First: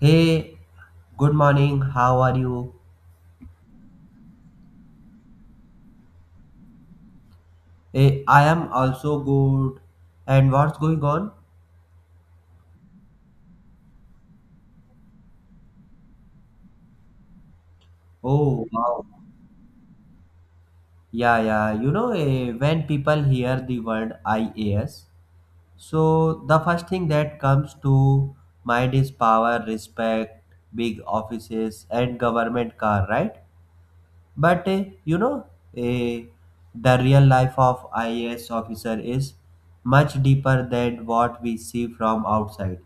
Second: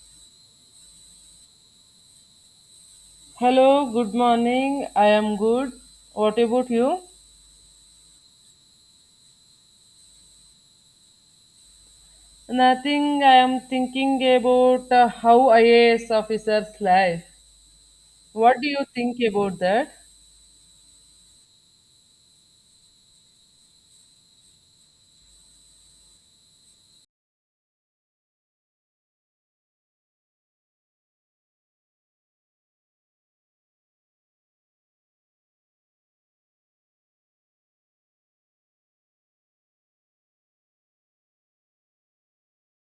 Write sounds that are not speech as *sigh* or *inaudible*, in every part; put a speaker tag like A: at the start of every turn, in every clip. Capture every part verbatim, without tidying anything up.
A: Hey, good morning. How are you?
B: Hello, good morning. I am good. What about you?
A: Hey, I am also good. And what's going on?
B: Nothing. I am thinking about uh, how I A S officers life. What
A: Oh,
B: do you
A: wow.
B: think about that?
A: Yeah, yeah. You know, eh, when people hear the word I A S, so the first thing that comes to mind is power, respect, big offices, and government car, right? But eh, you know, eh, the real life of I A S officer is much deeper than what we see from outside.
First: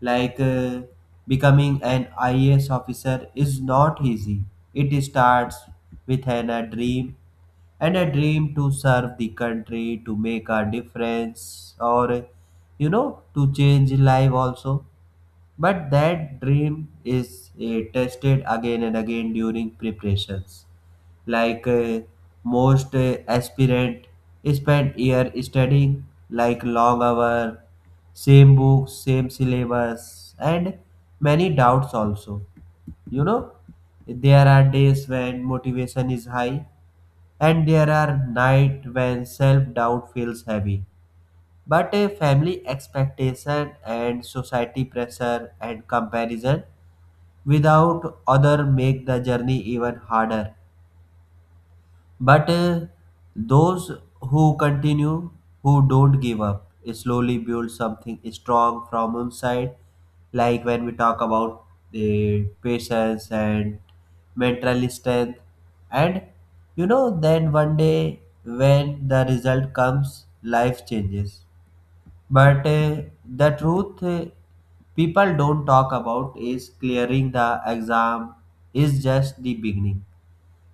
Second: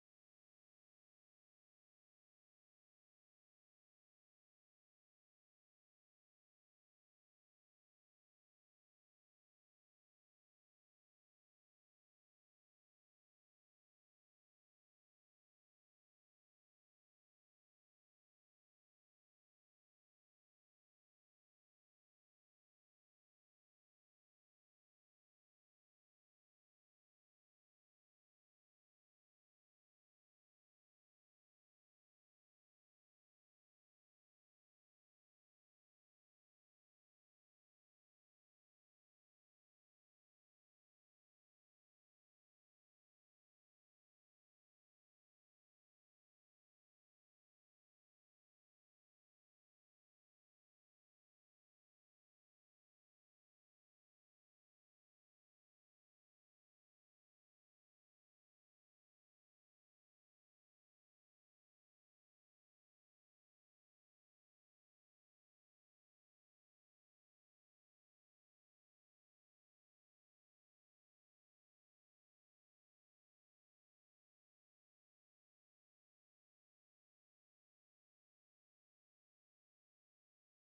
A: Like uh, becoming an I A S officer is not easy. It starts with an, a dream and a dream to serve the country, to make a difference, or you know, to change life also, but that dream is uh, tested again and again during preparations. Like uh, most uh, aspirant spend year studying like long hour, same books, same syllabus, and many doubts also. You know, there are days when motivation is high, and there are nights when self doubt feels heavy. But a family expectation and society pressure and comparison without other make the journey even harder. But uh, those who continue, who don't give up, slowly build something strong from inside. Like when we talk about the patience and mental strength, and you know, then one day when the result comes, life changes, but uh, the truth uh, people don't talk about is clearing the exam is just the beginning.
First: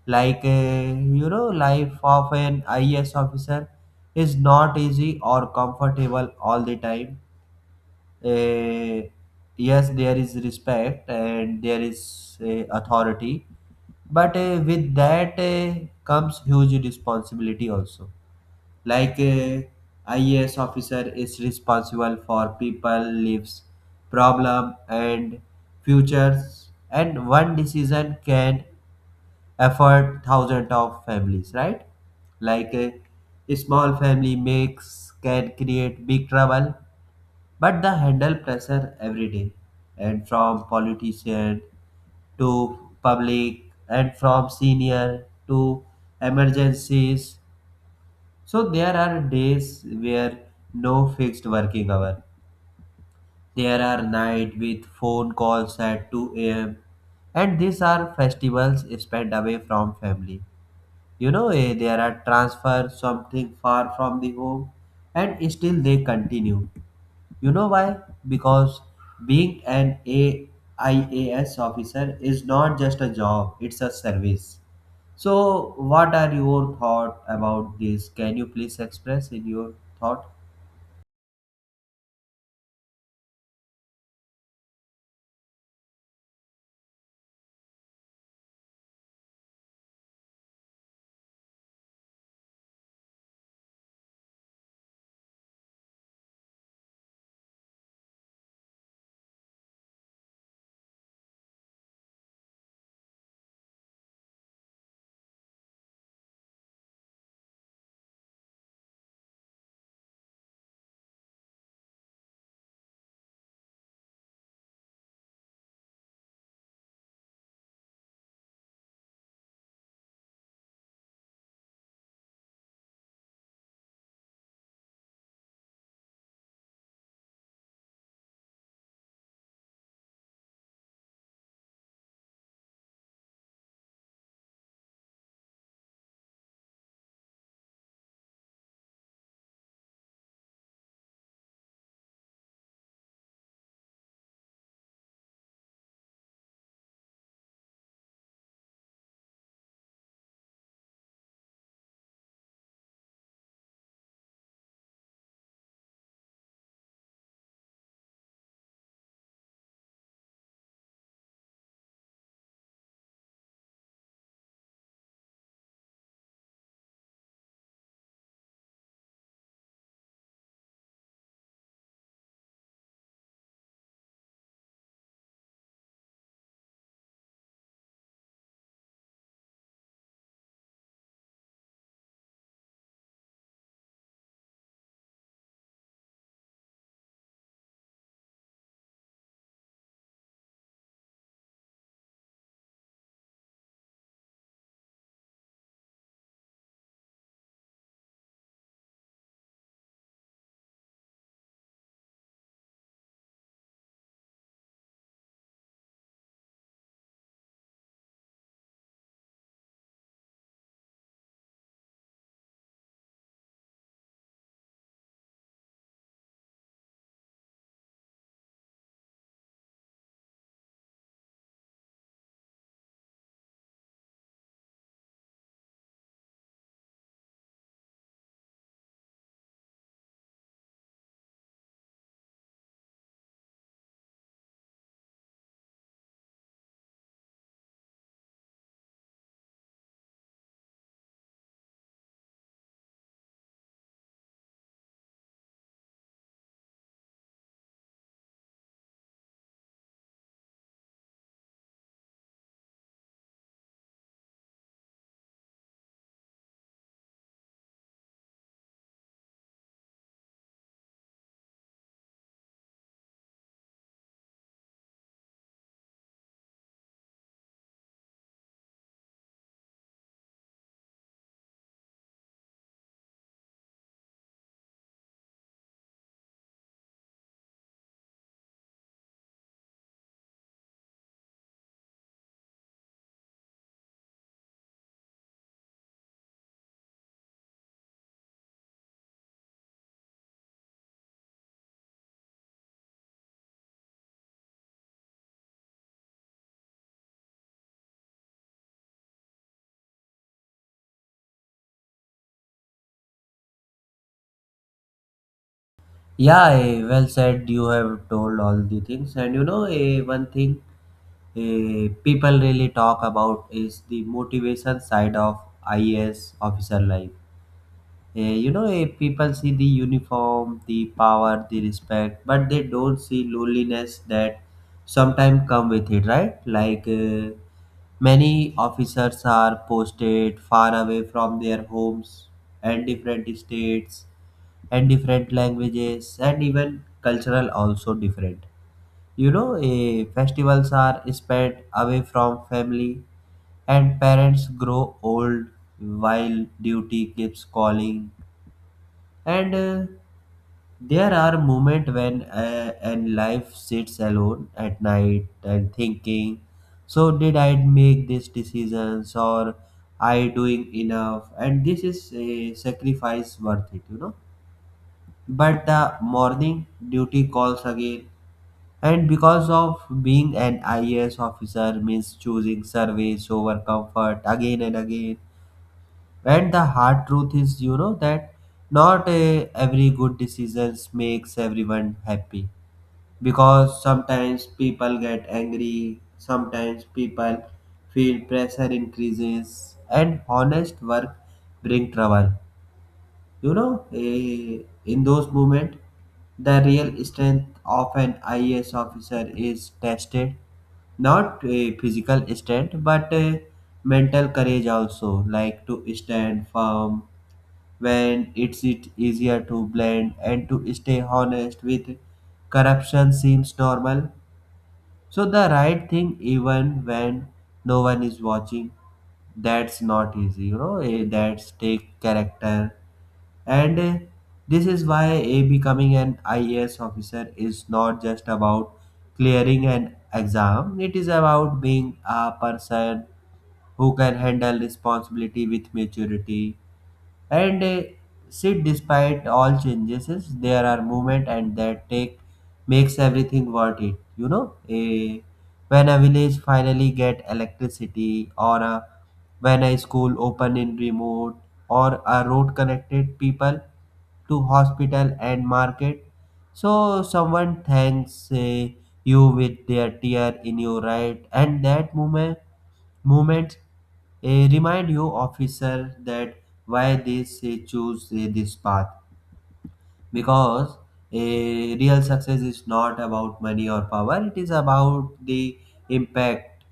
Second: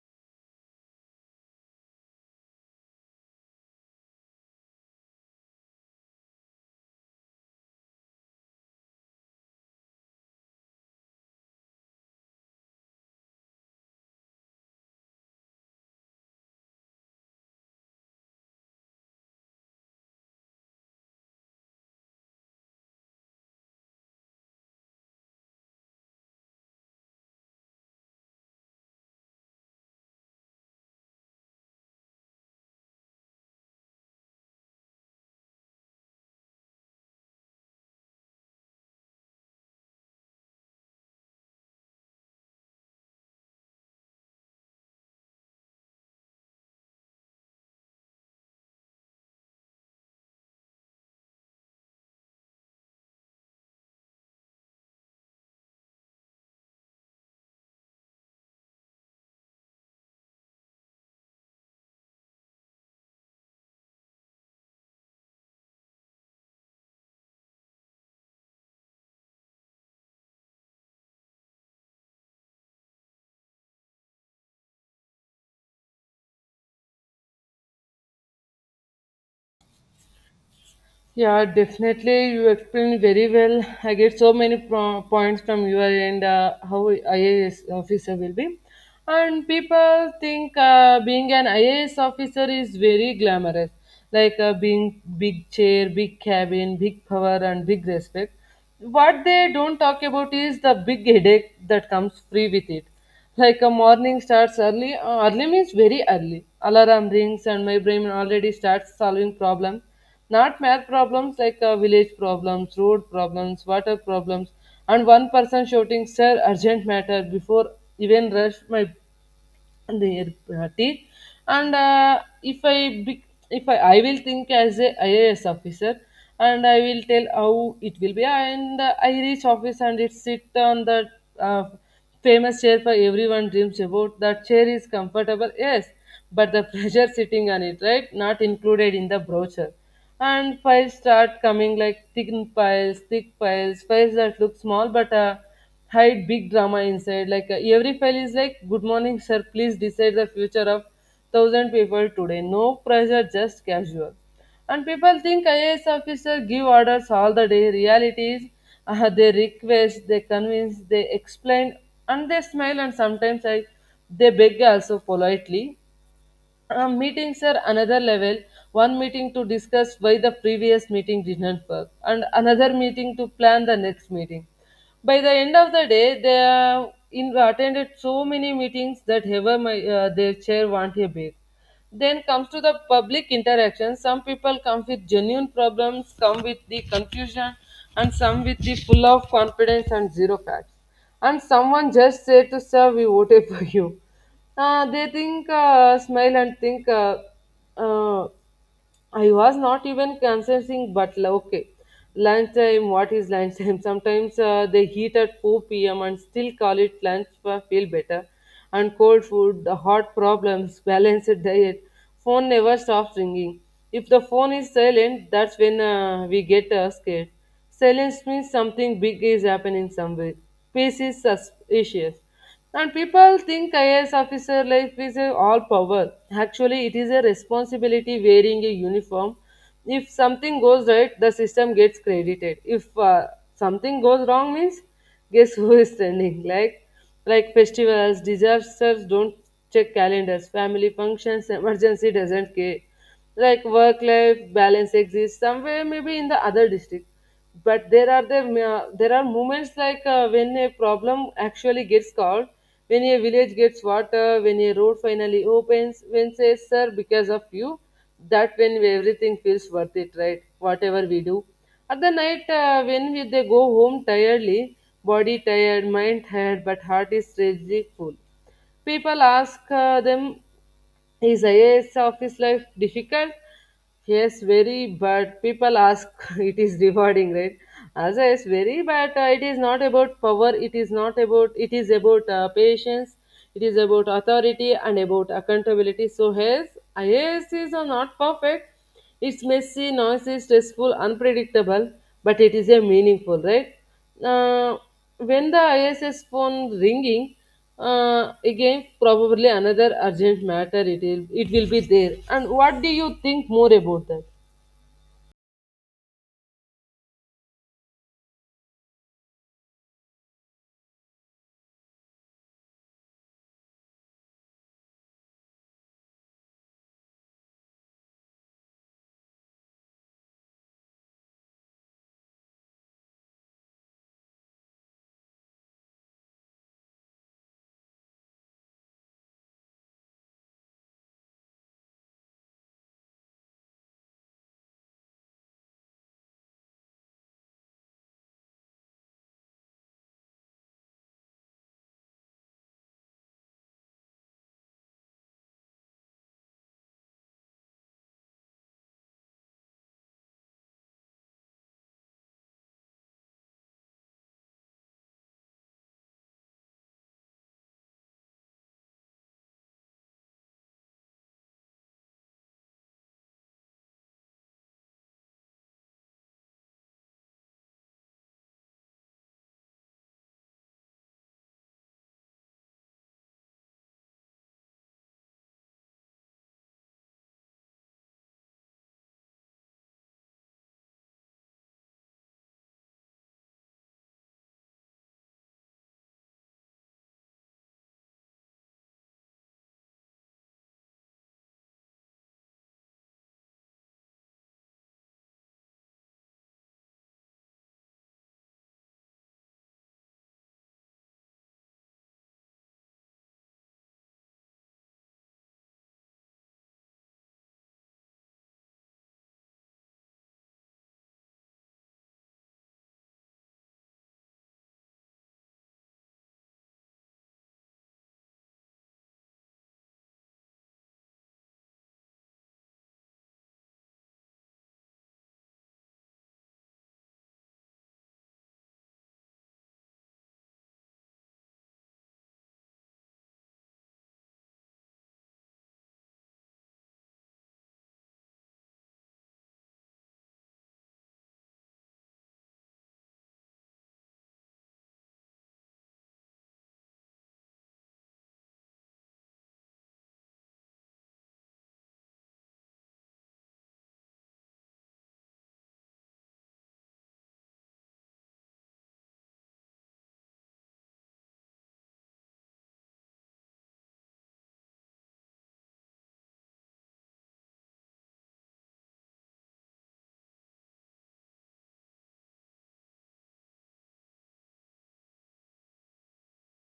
A: Like, uh, you know, life of an I A S officer is not easy or comfortable all the time. Uh, yes, there is respect and there is uh, authority, but uh, with that uh, comes huge responsibility also, like a I A S officer is responsible for people lives, problem, and futures. And one decision can affect thousands of families, right? Like a small family makes can create big trouble. But the handle pressure every day, and from politician to public, and from senior to emergencies. So there are days where no fixed working hour. There are night with phone calls at two a m. And these are festivals spent away from family. You know, eh, there are transfers, something far from the home, and still they continue. You know why? Because being an A I A S officer is not just a job, it's a service. So, what are your thought about this? Can you please express in your thought?
B: Yeah, definitely. You explained very well. I get so many pro- points from your end, uh, how I A S officer will be. And people think uh, being an I A S officer is very glamorous, like uh, being big chair, big cabin, big power, and big respect. What they don't talk about is the big headache that comes free with it. Like a morning starts early, uh, early means very early. Alarm rings and my brain already starts solving problems. Not math problems like uh, village problems, road problems, water problems, and one person shouting, Sir, urgent matter before even rush my and their uh, teeth. And uh, if I bec- if I, I will think as a ias officer, and I will tell how it will be. And uh, I reach office and it sit on the uh, famous chair for everyone dreams about. That chair is comfortable, yes, but the pressure sitting on it, right, not included in the brochure. And files start coming like thin piles, thick piles, files that look small but uh, hide big drama inside. Like uh, every file is like, "Good morning, sir. Please decide the future of thousand people today. No pressure, just casual." And people think I A S officer give orders all the day. Reality is, uh, they request, they convince, they explain, and they smile. And sometimes I, they beg also politely. Uh, meetings are another level. One meeting to discuss why the previous meeting did not work, and another meeting to plan the next meeting. By the end of the day, they have in, attended so many meetings that ever my, uh, their chair want a bit. Then comes to the public interaction. Some people come with genuine problems, some with the confusion, and some with the full of confidence and zero facts. And someone just said to serve you whatever you. Uh, they think, uh, smile and think, uh, uh, I was not even considering, but la- okay. Lunchtime, what is lunchtime? *laughs* Sometimes uh, they heat at four p m and still call it lunch for feel better. And cold food, the hot problems, *laughs* balanced diet, phone never stops ringing. If the phone is silent, that's when uh, we get uh, scared. Silence means something big is happening somewhere. Peace is suspicious. And people think I A S officer life is a all power. Actually, it is a responsibility wearing a uniform. If something goes right, the system gets credited. If uh, something goes wrong, means guess who is standing? Like, like festivals, disasters don't check calendars, family functions, emergency doesn't care, like work life balance exists somewhere, maybe in the other district. But there are the uh, there are moments like uh, when a problem actually gets solved, when a village gets water, when a road finally opens, when says sir because of you, that when everything feels worth it, right, whatever we do at the night. uh, when we, they go home tiredly, body tired, mind tired, but heart is strangely full. People ask uh, them, is I A S office life difficult? Yes, very, but people ask *laughs* it is rewarding, right? As I is very, but uh, it is not about power. It is not about. It is about uh, patience. It is about authority and about accountability. So yes, I A S is uh, not perfect, it's messy, noisy, stressful, unpredictable, but it is a meaningful, right? Uh, when the I S S phone ringing, uh, again probably another urgent matter. It will it will be there. And what do you think more about that?
A: Yeah, eh, well said. You have told all the things, and you know, eh, one thing eh, people really talk about is the motivation side of I A S officer life. Eh, you know, eh, people see the uniform, the power, the respect, but they don't see loneliness that sometimes come with it, right? Like uh, many officers are posted far away from their homes and different states and different languages and even cultural also different. You know, eh, festivals are spent away from family, and parents grow old while duty keeps calling. And uh, there are moments when uh, and life sits alone at night and thinking, so did I make these decisions, or I doing enough? And this is a sacrifice worth it, you know. But the morning duty calls again, and because of being an I A S officer means choosing service over comfort again and again, and the hard truth is, you know, that not uh, every good decisions makes everyone happy. Because sometimes people get angry, sometimes people feel pressure increases, and honest work bring trouble. You know, eh, in those moments, the real strength of an I A S officer is tested, not a physical strength but a mental courage also, like to stand firm when it's it easier to blend, and to stay honest with corruption seems normal. So the right thing even when no one is watching, that's not easy. You know, eh, that's take character. And eh, this is why a becoming an I A S officer is not just about clearing an exam, it is about being a person who can handle responsibility with maturity and uh, see, despite all changes, is there are movement and that take makes everything worth it. You know, Eh, when a village finally get electricity, or a, when a school open in remote, or a road connected people to hospital and market. So someone thanks eh, you with their tear in your right, and that moment moment Eh, remind you officer that why they say choose eh, this path, because a real success is not about money or power, it is about the impact.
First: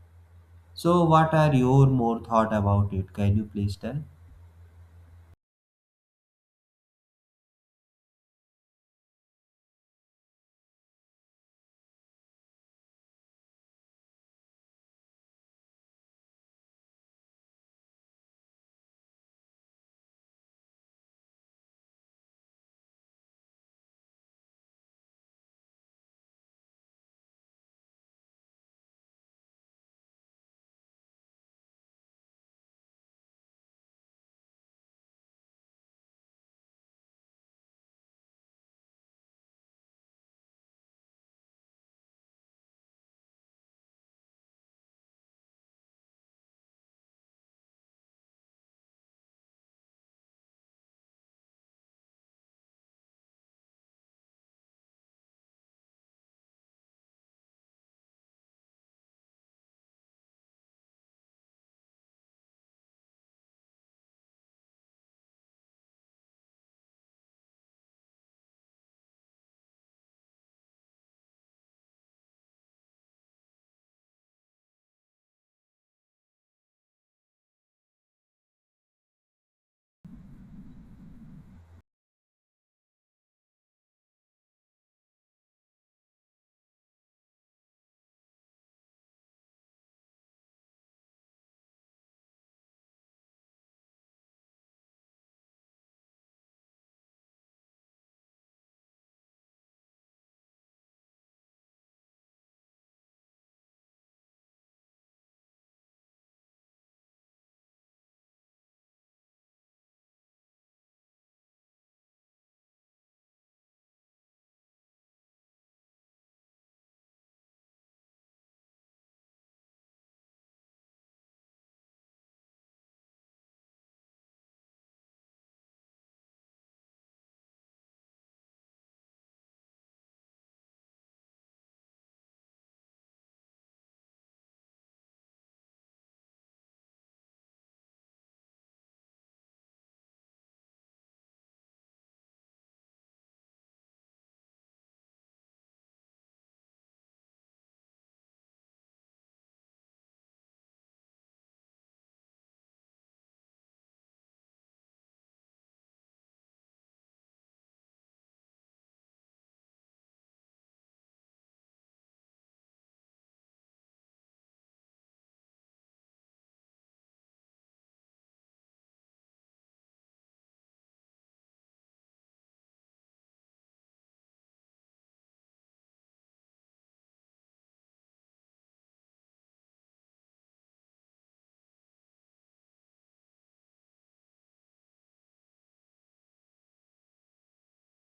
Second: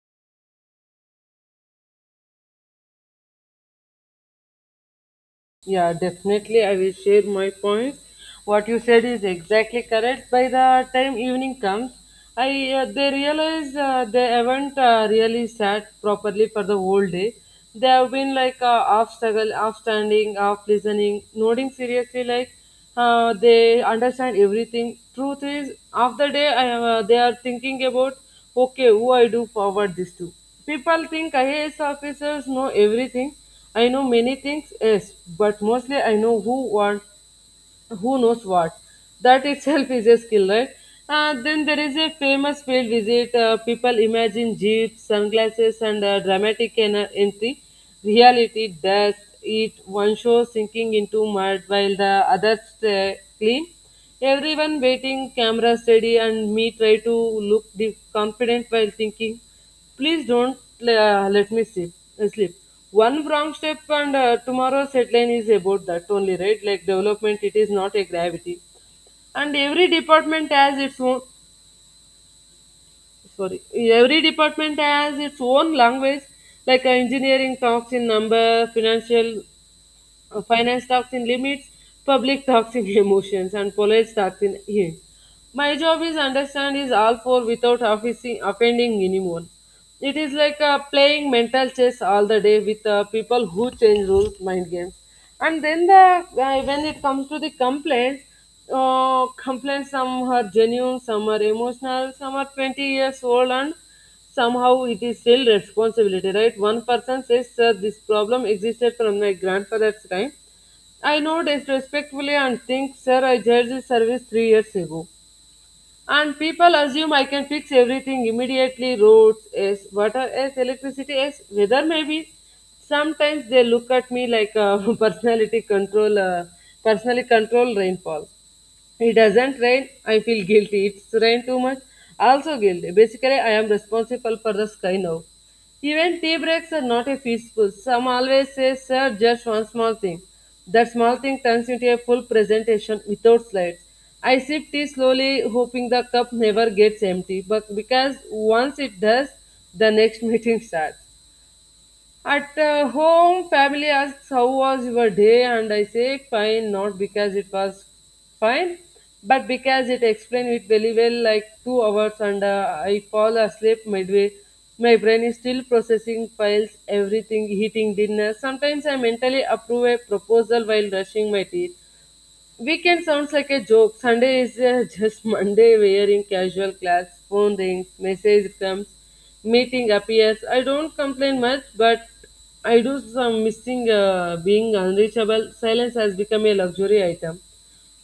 A: So what are your more thought about it? Can you please tell?
B: Yeah, definitely. I will share my points. What you said is exactly correct. By the time evening comes, I uh, they realize uh, they haven't uh, really sat properly for the whole day. They have been like uh, half struggle, half standing, half listening, nodding seriously like uh, they understand everything. Truth is, after day, I am, uh, they are thinking about, okay, who I do forward this to. People think I A S officers know everything. I know many things, yes, but mostly I know who want who knows what. That itself is a skill, right? Uh, then there is a famous field visit. Uh, people imagine jeeps, sunglasses, and uh, dramatic en- entry. Reality does it. One show sinking into mud while the others uh, clean. Everyone waiting, camera steady, and me try to look the confident while thinking. Please don't uh, let me sleep. uh, sleep. One wrong step and uh, tomorrow's headline is about that only, right? Like development, it is not a gravity. And every department has its own, sorry, every department has its own language. Like uh, engineering talks in number, financial uh, finance talks in limits, public talks in *laughs* emotions, and college talks in yeah. My job is understand is all four without offising, offending anyone. It is like uh, playing mental chess all the day with uh, people who change rules, mind games. And then the uh, when it comes to the complaints, uh, complaints some are genuine, some are emotional, some are twenty years old and somehow it is still responsibility, right? One person says, Sir, this problem existed from my grandfather's time. I know disrespectfully and think, Sir, I judged this service three years ago. And people assume I can fix everything immediately, roads, yes, water, yes, electricity, yes, weather, maybe. Sometimes they look at me like a *laughs* personality control, uh, personally control rainfall. It doesn't rain, I feel guilty. It's rain too much, also guilty. Basically, I am responsible for the sky now. Even tea breaks are not a peaceful. Some always say, sir, just one small thing. That small thing turns into a full presentation without slides. I sip tea slowly, hoping the cup never gets empty, but because once it does, the next *laughs* meeting starts. At uh, home, family asks how was your day, and I say fine, not because it was fine, but because it explained it very well, like two hours, and uh, I fall asleep midway. My brain is still processing files, everything, eating dinner. Sometimes I mentally approve a proposal while brushing my teeth. Weekend sounds like a joke. Sunday is uh, *laughs* just Monday wearing casual clothes, phone rings, message comes, meeting appears. I don't complain much, but I do some missing uh, being unreachable. Silence has become a luxury item.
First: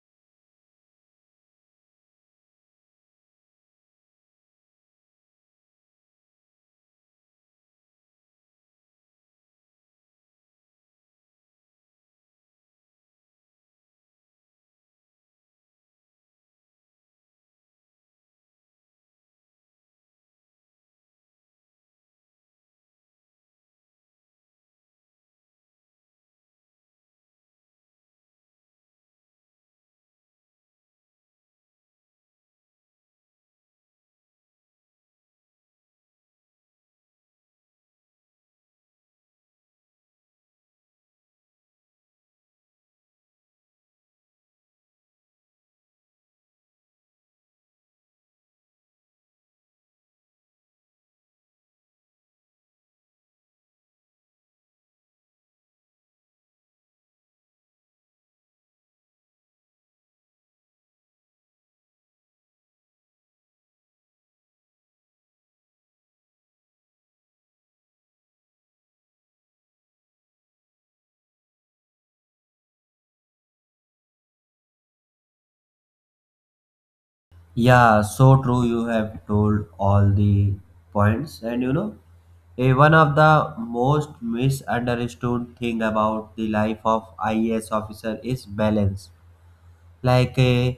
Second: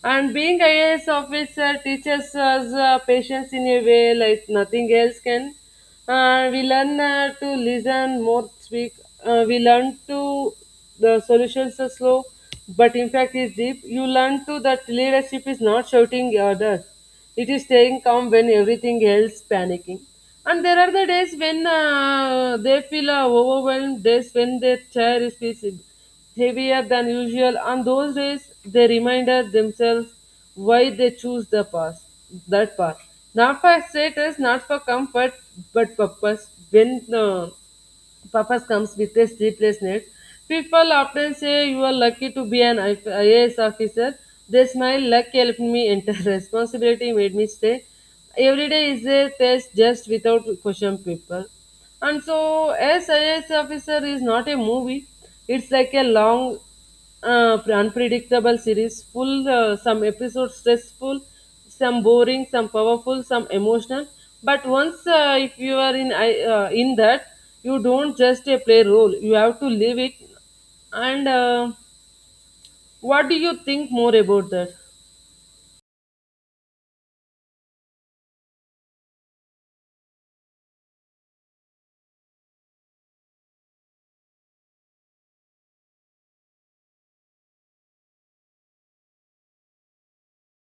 B: And being I A S officer teaches us uh, patience in a way like nothing else can. Uh, we learn uh, to listen more, speak. Uh, we learn to the solutions are slow, but in fact, is deep. You learn to that leadership is not shouting orders; it is staying calm when everything else panicking. And there are the days when uh, they feel uh, overwhelmed, days when their chair is feels heavier than usual, on those days they reminded themselves why they choose the path, that path. Not for status, not for comfort, but purpose. When uh, purpose comes with a sleepless night. People often say you are lucky to be an I- IAS officer. They smile, luck helped me enter. *laughs* Responsibility made me stay. Every day is a test just without question paper. And so, I A S officer is not a movie. It's like a long uh, unpredictable series full, uh, some episodes stressful, some boring, some powerful, some emotional, but once uh, if you are in I- uh, in that, you don't just uh, play role, you have to live it. And uh, what do you think more about that?
A: Yeah, so true. You have told all the points. And you know eh, one of the most misunderstood thing about the life of ias officer is balance. Like uh,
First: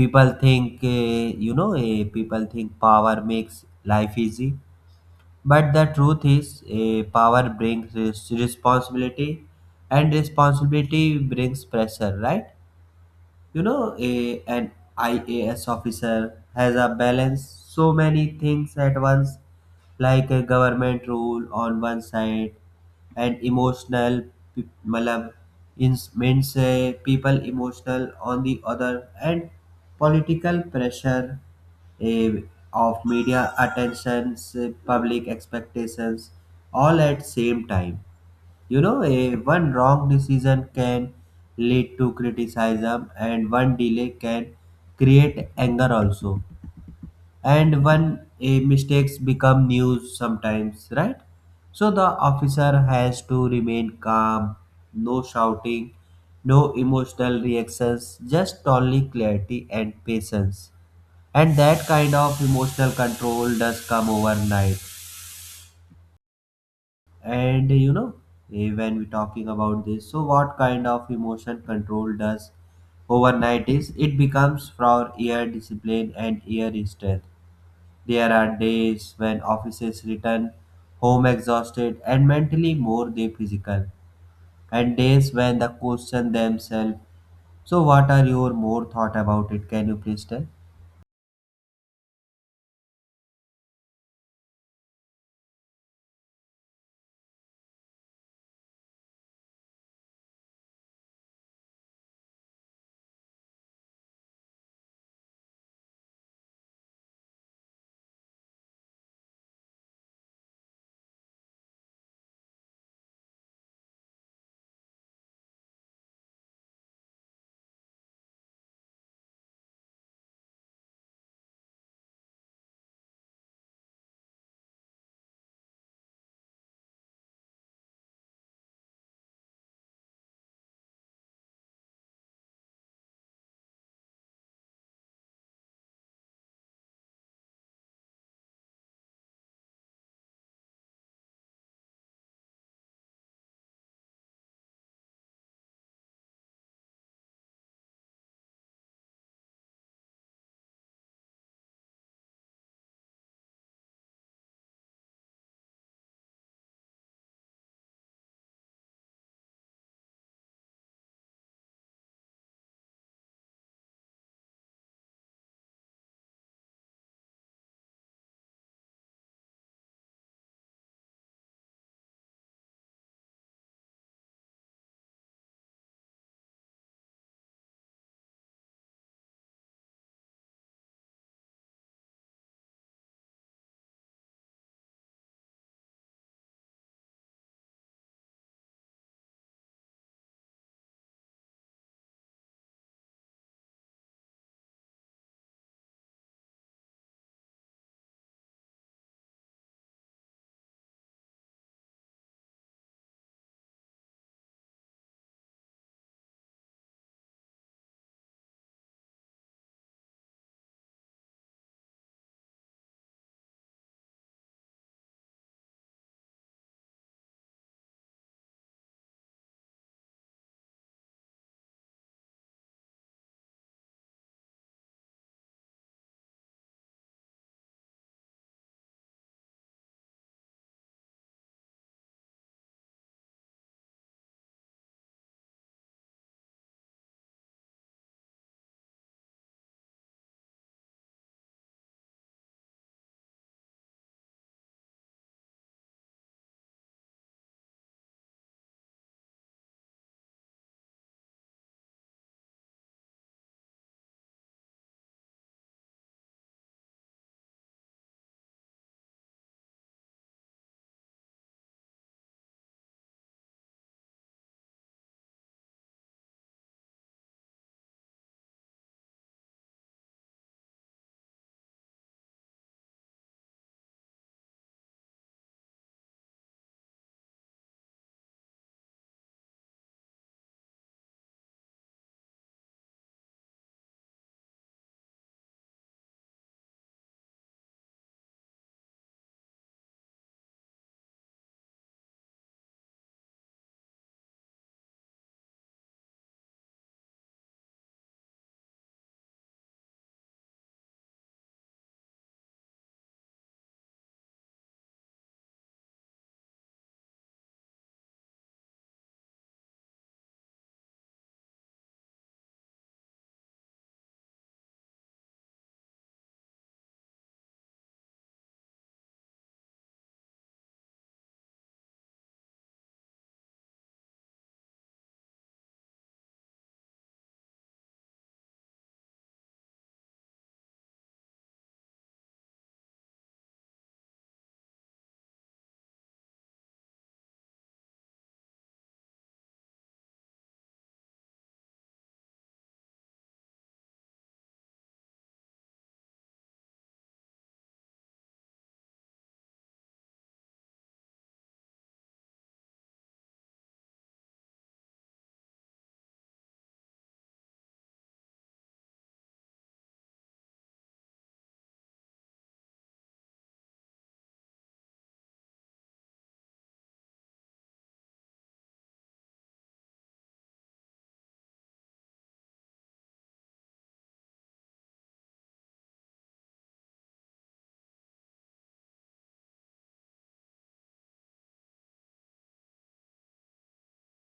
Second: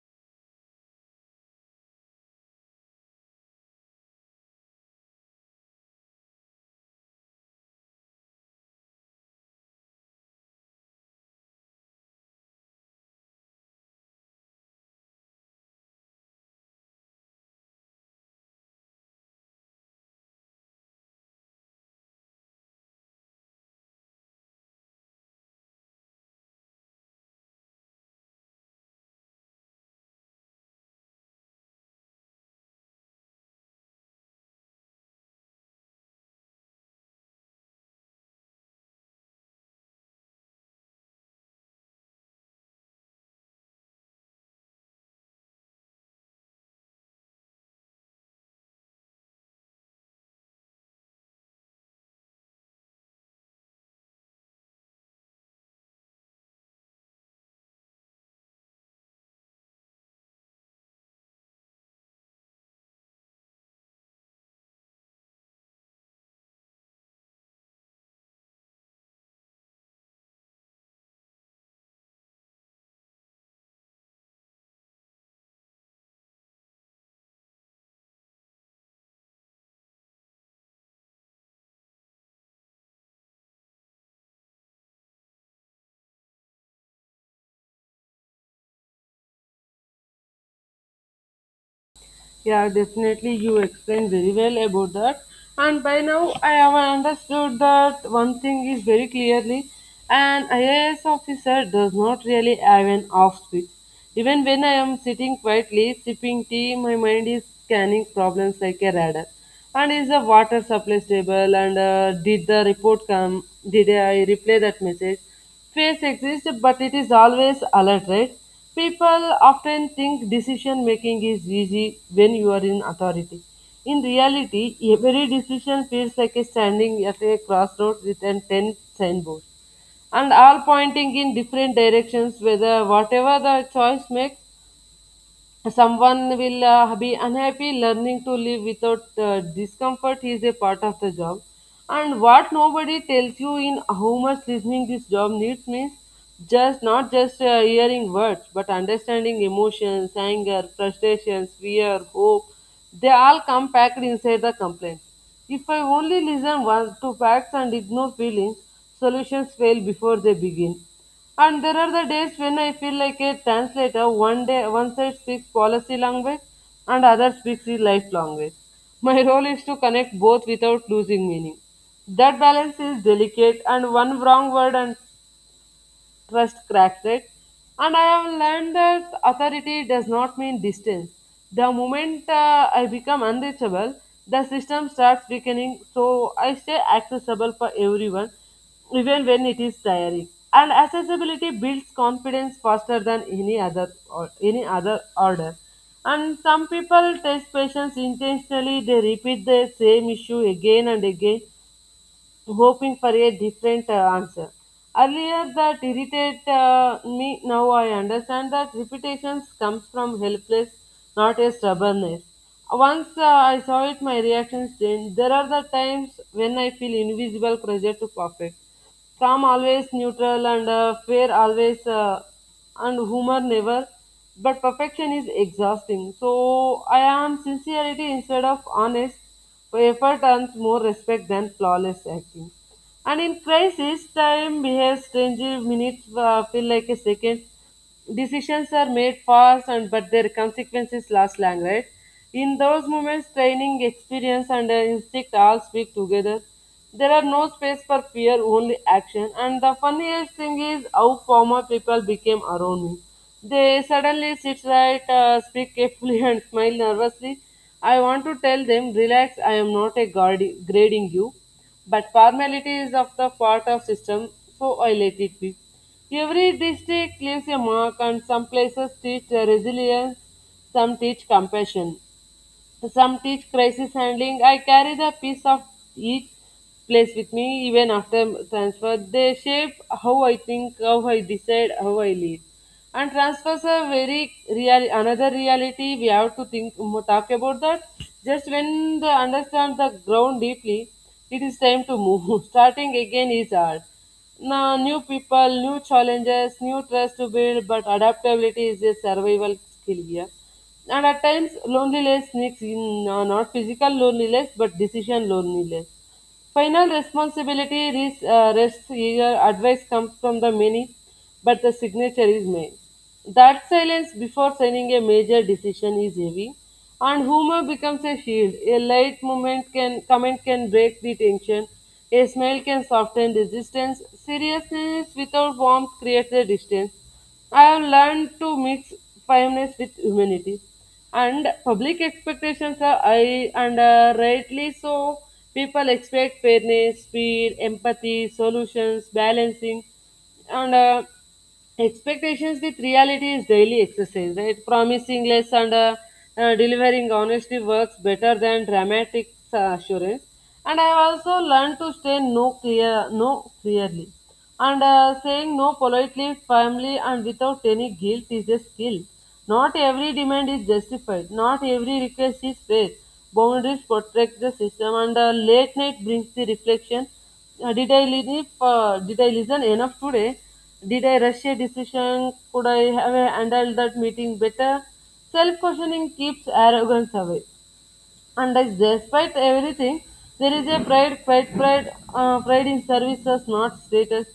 A: people think uh, you know uh, people think power makes life easy. But the truth is uh, power brings res- responsibility, and responsibility brings pressure, right? You know, a, an I A S officer has a balance so many things at once, like a government rule on one side and emotional, pe- matlab, ins- means uh, people emotional on the other, and political pressure uh, of media attentions, uh, public expectations, all at same time. You know, a one wrong decision can lead to criticism, and one delay can create anger also. And one a mistakes become news sometimes, right? So the officer has to remain calm, no shouting, no emotional reactions, just only clarity and patience. And that kind of emotional control does come overnight. And you know, eh, when we're talking about this, so what kind of emotion control does overnight is? It becomes for ear discipline and ear strength. There are days when officers return home exhausted and mentally more than physical, and days when they question themselves. So, what are your more thought about it? Can you please tell?
B: Yeah, definitely you explained very well about that. And by now I have understood that one thing is very clearly an I A S officer does not really have an off switch. Even when I am sitting quietly sipping tea, my mind is scanning problems like a radar. And is the water supply stable? And uh, did the report come? Did I replay that message? Face exists, but it is always altered. People often think decision making is easy when you are in authority. In reality, every decision feels like a standing at a crossroads with a ten signboards and all pointing in different directions whether whatever the choice makes. Someone will uh, be unhappy learning to live without uh, discomfort is a part of the job. And what nobody tells you in how much listening this job needs means just not just uh, hearing words but understanding emotions, anger, frustrations, fear, hope. They all come packed inside the complaint. If I only listen once to facts and ignore feelings, solutions fail before they begin. And there are the days when I feel like a translator. One day, one side speaks policy language, and other speaks the life language. My *laughs* role is to connect both without losing meaning. That balance is delicate, and one wrong word and trust cracks it. And I have learned that authority does not mean distance. The moment uh, I become unreachable, the system starts weakening, so I stay accessible for everyone, even when it is tiring. And accessibility builds confidence faster than any other or any other order. And some people test patients intentionally, they repeat the same issue again and again hoping for a different uh, answer. Earlier that irritated uh, me, now I understand that repetitions comes from helpless, not a stubbornness. Once uh, I saw it, my reactions changed. There are the times when I feel invisible pressure to perfect. Calm always neutral and uh, fair always uh, and humor never. But perfection is exhausting. So I am sincerity instead of honest. Effort earns more respect than flawless acting. And in crisis, time behaves strangely. Minutes uh, feel like a second. Decisions are made fast, and but their consequences last long, right? In those moments, training, experience, and uh, instinct all speak together. There are no space for fear, only action. And the funniest thing is how former people became around me. They suddenly sit right, uh, speak carefully, *laughs* and smile nervously. I want to tell them, relax, I am not a guardi- grading you. But formality is of the part of system, so I let it be. Every district leaves a mark, and some places teach uh, resilience, some teach compassion. Some teach crisis handling. I carry the piece of each place with me even after transfer. They shape how I think, how I decide, how I live. And transfers are very real another reality. We have to think mo- talk about that. Just when they understand the ground deeply, it is time to move. *laughs* Starting again is hard. Now, new people, new challenges, new trust to build, but adaptability is a survival skill here. And at times, loneliness sneaks in, uh, not physical loneliness, but decision loneliness. Final responsibility is, uh, rests here, advice comes from the many but the signature is made. That silence before signing a major decision is heavy, and humor becomes a shield. A light moment can comment can break the tension, a smile can soften resistance. Seriousness without warmth creates a distance. I have learned to mix firmness with humanity, and public expectations are high and uh, rightly so. People expect fairness, speed, empathy, solutions, balancing and uh, expectations with reality is daily exercise, right? Promising less and uh, uh, delivering honestly works better than dramatic uh, assurance. And I have also learned to say no clear no clearly. And uh, saying no politely, firmly and without any guilt is a skill. Not every demand is justified, not every request is fair. Boundaries protect the system. And uh, late night brings the reflection. Uh, did I live? Uh, did I listen enough today? Did I rush a decision? Could I have handled that meeting better? Self questioning keeps arrogance away. And as despite everything, there is a pride, pride, pride, uh, pride in services, not status.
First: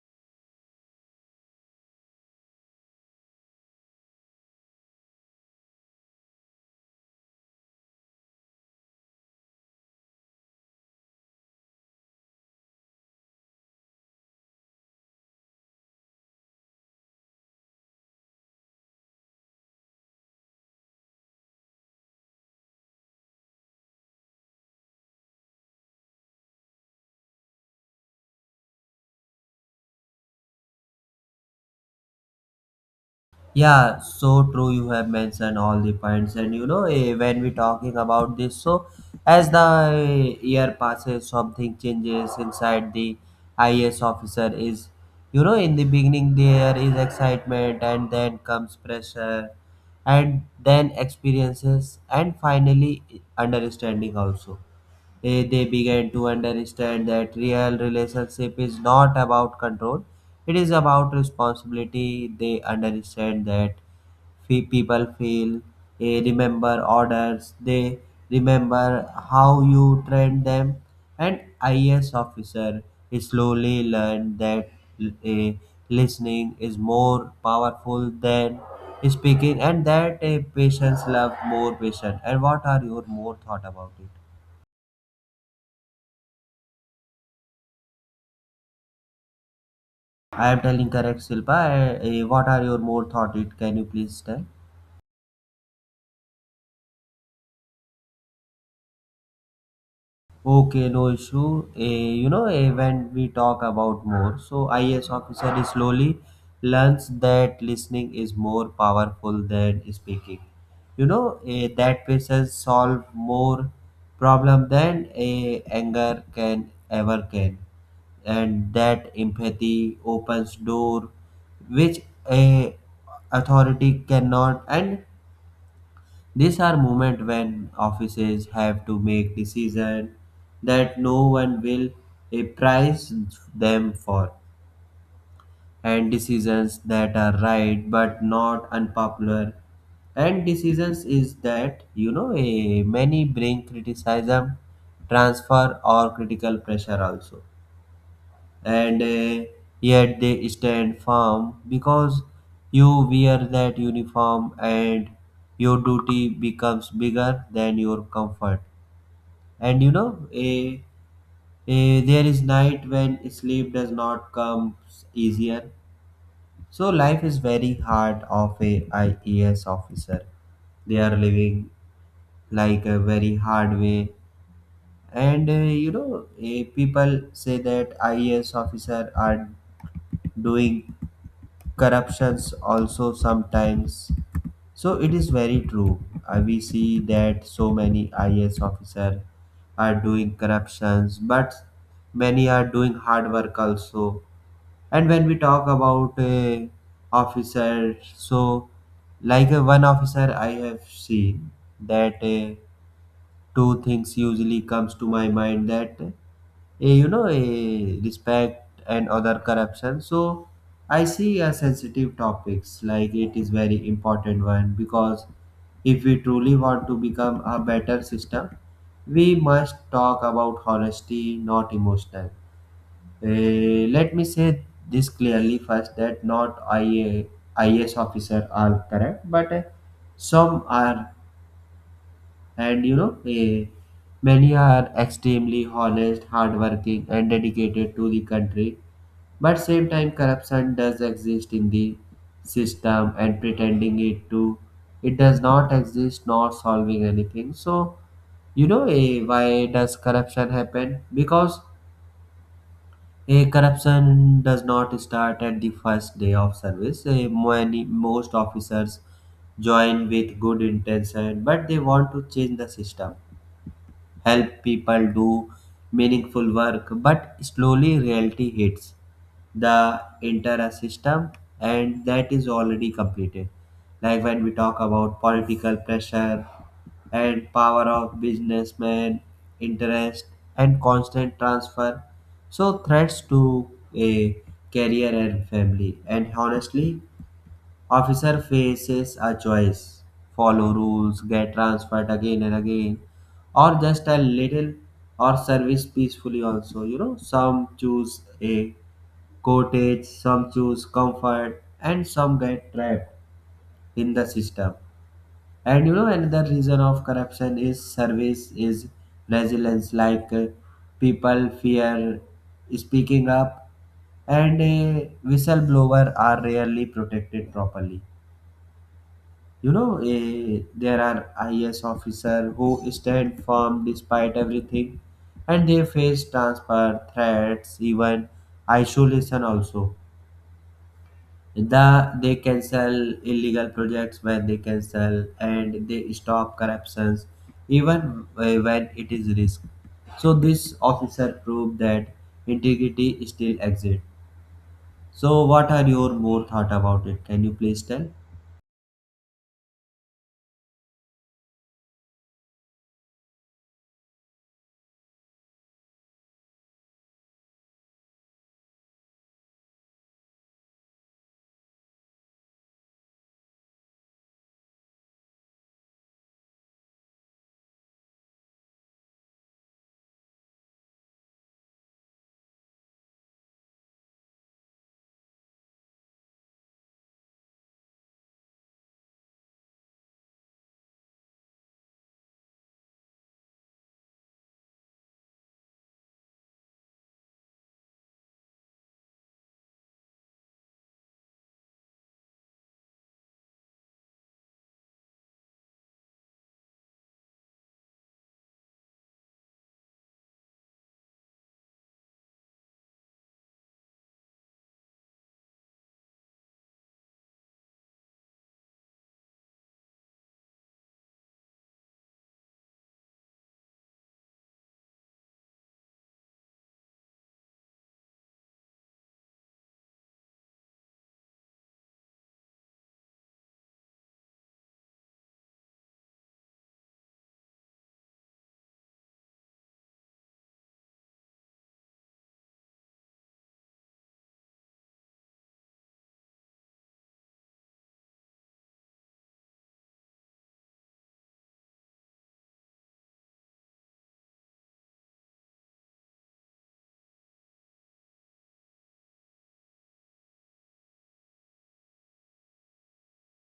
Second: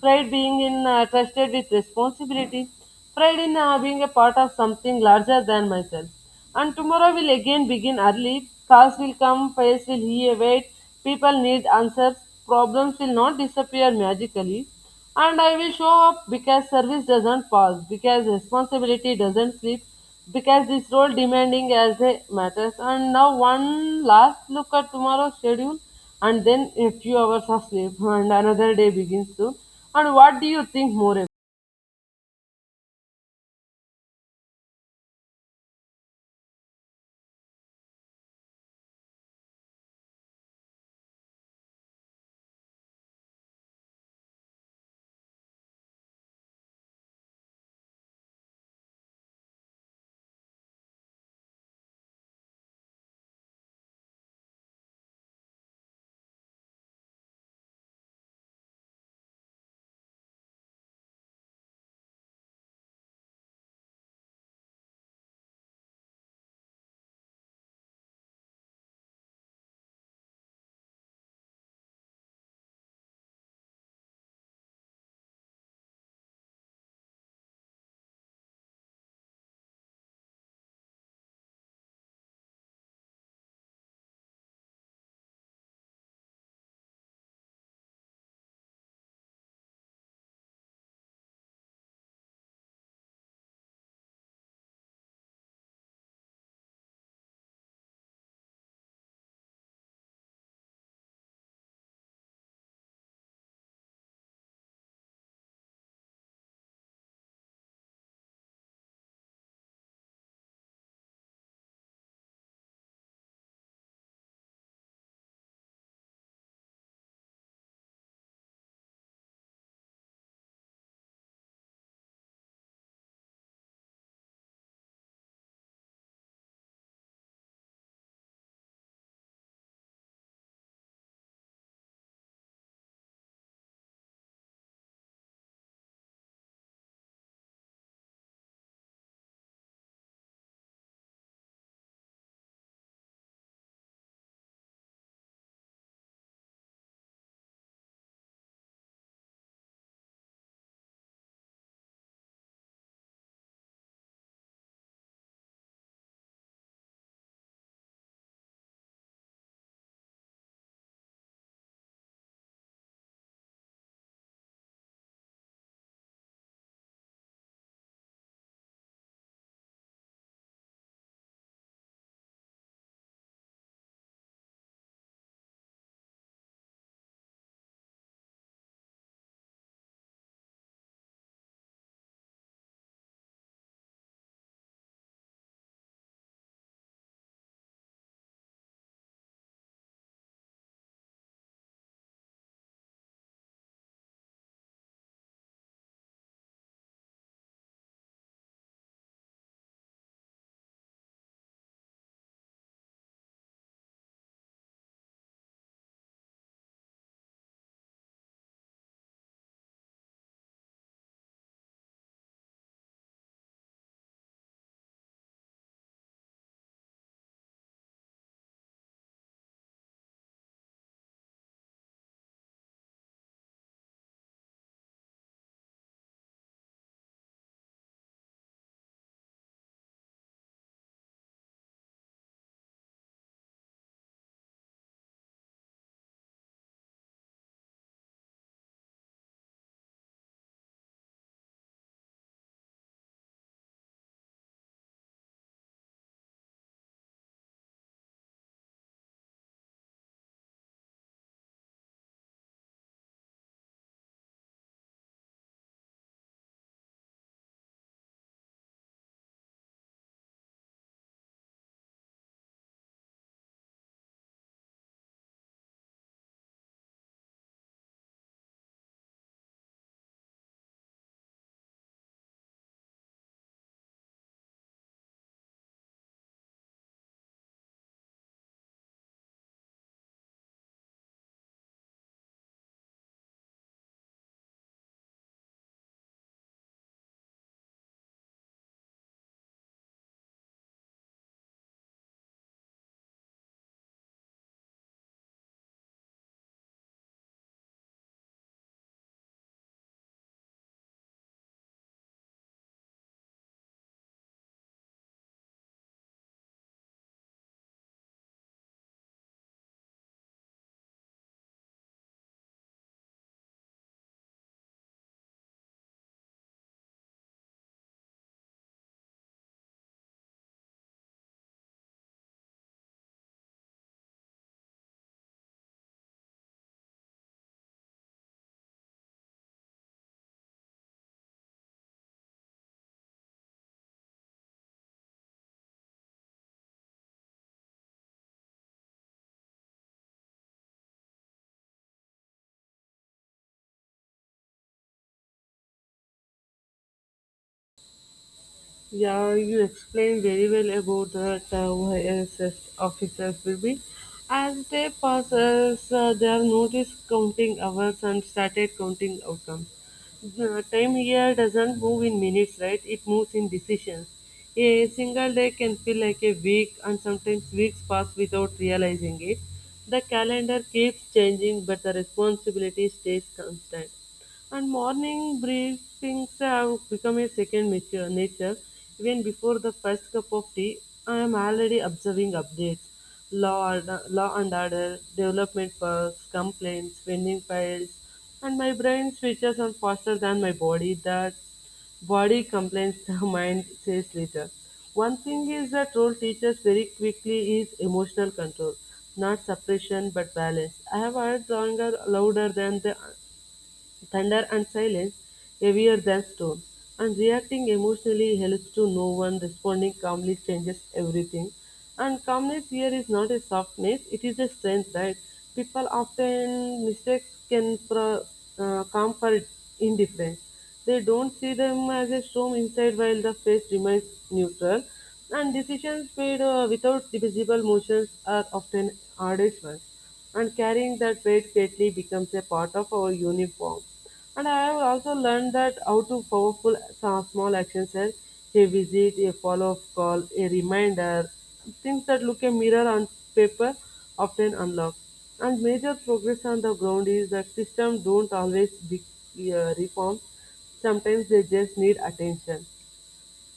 B: Pride being in uh, trusted with responsibility. Pride in uh, being a part of something larger than myself. And tomorrow will again begin early. Calls will come, files will here wait. People need answers. Problems will not disappear magically. And I will show up because service doesn't pause, because responsibility doesn't sleep, because this role demanding as they matters. And now one last look at tomorrow's schedule, and then a few hours of sleep, *laughs* and another day begins soon. And what do you think more? About?
A: Yeah, so true. You have mentioned all the points. And you know, eh, when we talking about this, so as the eh, year passes, something changes inside the I A S officer. Is you know, in the beginning, there is excitement, and then comes pressure, and then experiences, and finally, understanding also. Eh, they began to understand that real relationship is not about control, it is about responsibility. They understand that fe- people feel, eh, remember orders. They remember how you train them. And ias officer slowly learned that eh, listening is more powerful than speaking, and that a patients love more patient. And what are your more thought about it? I am telling correct, Silpa. Eh, eh, what are your more thought? It can you please tell? Okay, no issue. Eh, you know, eh, when we talk about more, so I A S officer is slowly learns that listening is more powerful than speaking. You know, eh, that patience solve more problem than eh, anger can ever can, and that empathy opens door which a authority cannot. And these are moments when offices have to make decisions that no one will eh, price them for, and decisions that are right but not unpopular. And decisions is that you know eh, many bring criticism, transfer or critical pressure also. And uh, yet they stand firm, because you wear that uniform and your duty becomes bigger than your comfort. And you know a a there is night when sleep does not come easier. So life is very hard of a I A S officer. They are living like a very hard way, and eh, you know, eh, people say that I A S officer are doing corruptions also sometimes, so it is very true. Uh, we see that so many I A S officer are doing corruptions, but many are doing hard work also. And when we talk about uh, officer, so like uh, one officer I have seen that uh, two things usually comes to my mind, that eh, you know eh, respect and other corruption. So I see a sensitive topics, like it is very important one, because if we truly want to become a better system, we must talk about honesty, not emotional. Eh, let me say this clearly first, that not I a I S officer are correct, but eh, some are. And you know eh, many are extremely honest hardworking and dedicated to the country, but same time corruption does exist in the system, and pretending it to it does not exist not solving anything. So you know eh, why does corruption happen? Because a corruption does not start at the first day of service. Eh, many most officers join with good intention, but they want to change the system, help people do meaningful work, but slowly reality hits the entire system and that is already completed. Like when we talk about political pressure and power of businessmen, interest and constant transfer. So threats to a career and family. And honestly, officer faces a choice, follow rules, get transferred again and again, or just a little, or service peacefully also. You know, some choose a cottage, some choose comfort, and some get trapped in the system. And you know, another reason of corruption is service is resilience, like uh, people fear speaking up, and a whistleblower are rarely protected properly. You know, eh, there are I S officers who stand firm despite everything, and they face transfer, threats, even isolation also. The, they cancel illegal projects when they cancel, and they stop corruptions even eh, when it is risk. So this officer proved that integrity still exists. So what are your more thought about it? Can you please tell?
B: Yeah, you explained very well about the Y S S officers will be. As they pass us, uh, they have noticed counting hours and started counting outcomes. The time here doesn't move in minutes, right? It moves in decisions. A single day can feel like a week, and sometimes weeks pass without realizing it. The calendar keeps changing, but the responsibility stays constant. And morning briefings have become a second nature, nature. Even before the first cup of tea, I am already observing updates. Law, order, law and order, development perks, complaints, pending files, and my brain switches on faster than my body. That body complains, *laughs* the mind says later. One thing is that role teaches very quickly is emotional control, not suppression but balance. I have heard stronger louder than the Thunder and silence, heavier than stone. And reacting emotionally helps to no one, responding calmly changes everything. And calmness here is not a softness, it is a strength, right? People often mistakes can pro, uh, come for indifference. They don't see them as a storm inside while the face remains neutral. And decisions made uh, without visible motions are often hardest ones, and carrying that weight greatly becomes a part of our uniform. And I have also learned that how to powerful sa- small actions are a visit, a follow-up call, a reminder, things that look a mirror on paper often unlock. And major progress on the ground is that systems don't always be uh, reformed. Sometimes they just need attention.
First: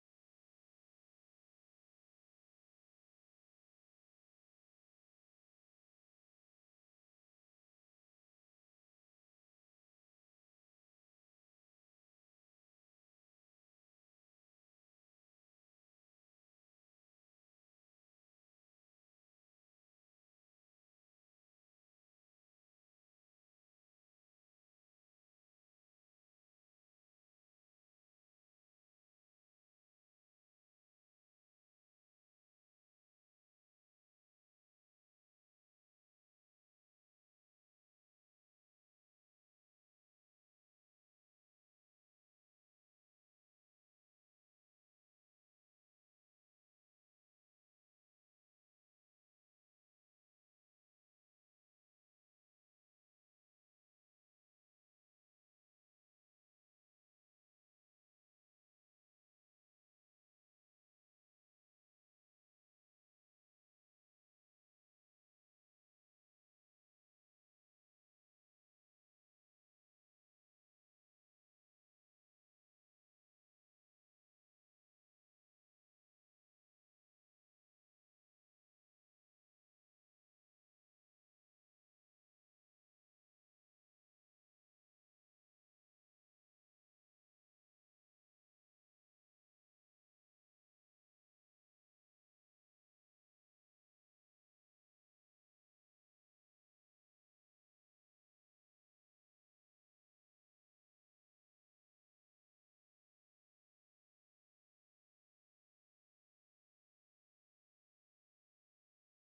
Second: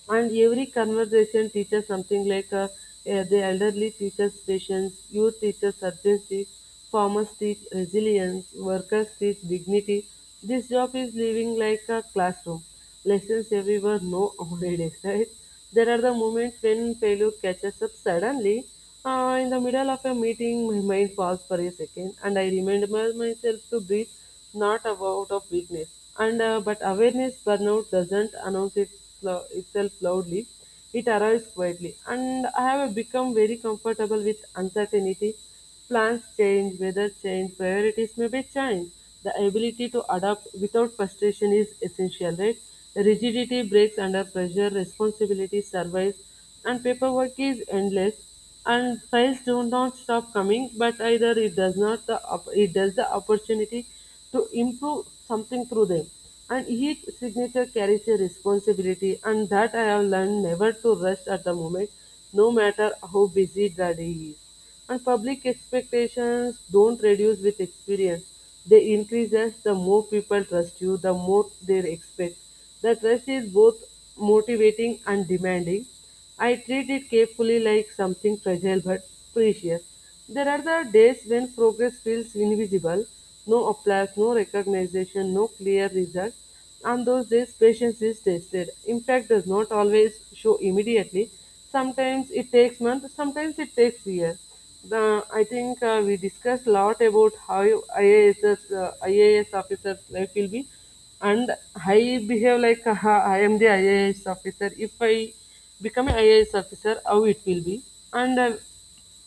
B: And every conversation teaches something like uh, uh, the elderly teaches patience, youth teaches urgency, farmers teach resilience, workers teach dignity. This job is living like a classroom. Lessons everywhere, no holidays, *laughs* right? There are the moments when failure catches up suddenly. Uh, in the middle of a meeting, my mind falls for a second, and I remind my- myself to breathe, not about of weakness and uh, but awareness. Burnout doesn't announce it, lo- itself loudly, it arrives quietly. And I have become very comfortable with uncertainty. Plans change, weather change, priorities may be changed. The ability to adapt without frustration is essential, right? Rigidity breaks under pressure, responsibility survives. And paperwork is endless, and files do not stop coming, but either it does not the op- it does the opportunity to improve something through them. And each signature carries a responsibility, and that I have learned never to rest at the moment, no matter how busy the day is. And public expectations don't reduce with experience, they increase as the more people trust you, the more they expect. The trust is both motivating and demanding. I treat it carefully like something fragile but precious. There are the days when progress feels invisible, no applause, no recognition, no clear result. On those days, patience is tested. Impact does not always show immediately. Sometimes it takes months, sometimes it takes years. The, I think uh, we discussed a lot about how IAS, uh, I A S officer's life will be, and I behave like uh, I am the I A S officer. If I become an I A S officer, how it will be? And uh,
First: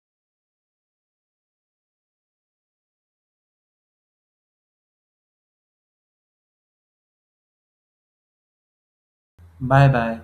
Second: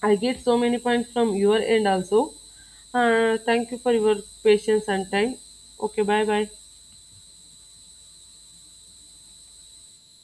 B: I get so many points from your end also. Uh, thank you for your patience and time. Okay, bye bye.
A: Bye bye.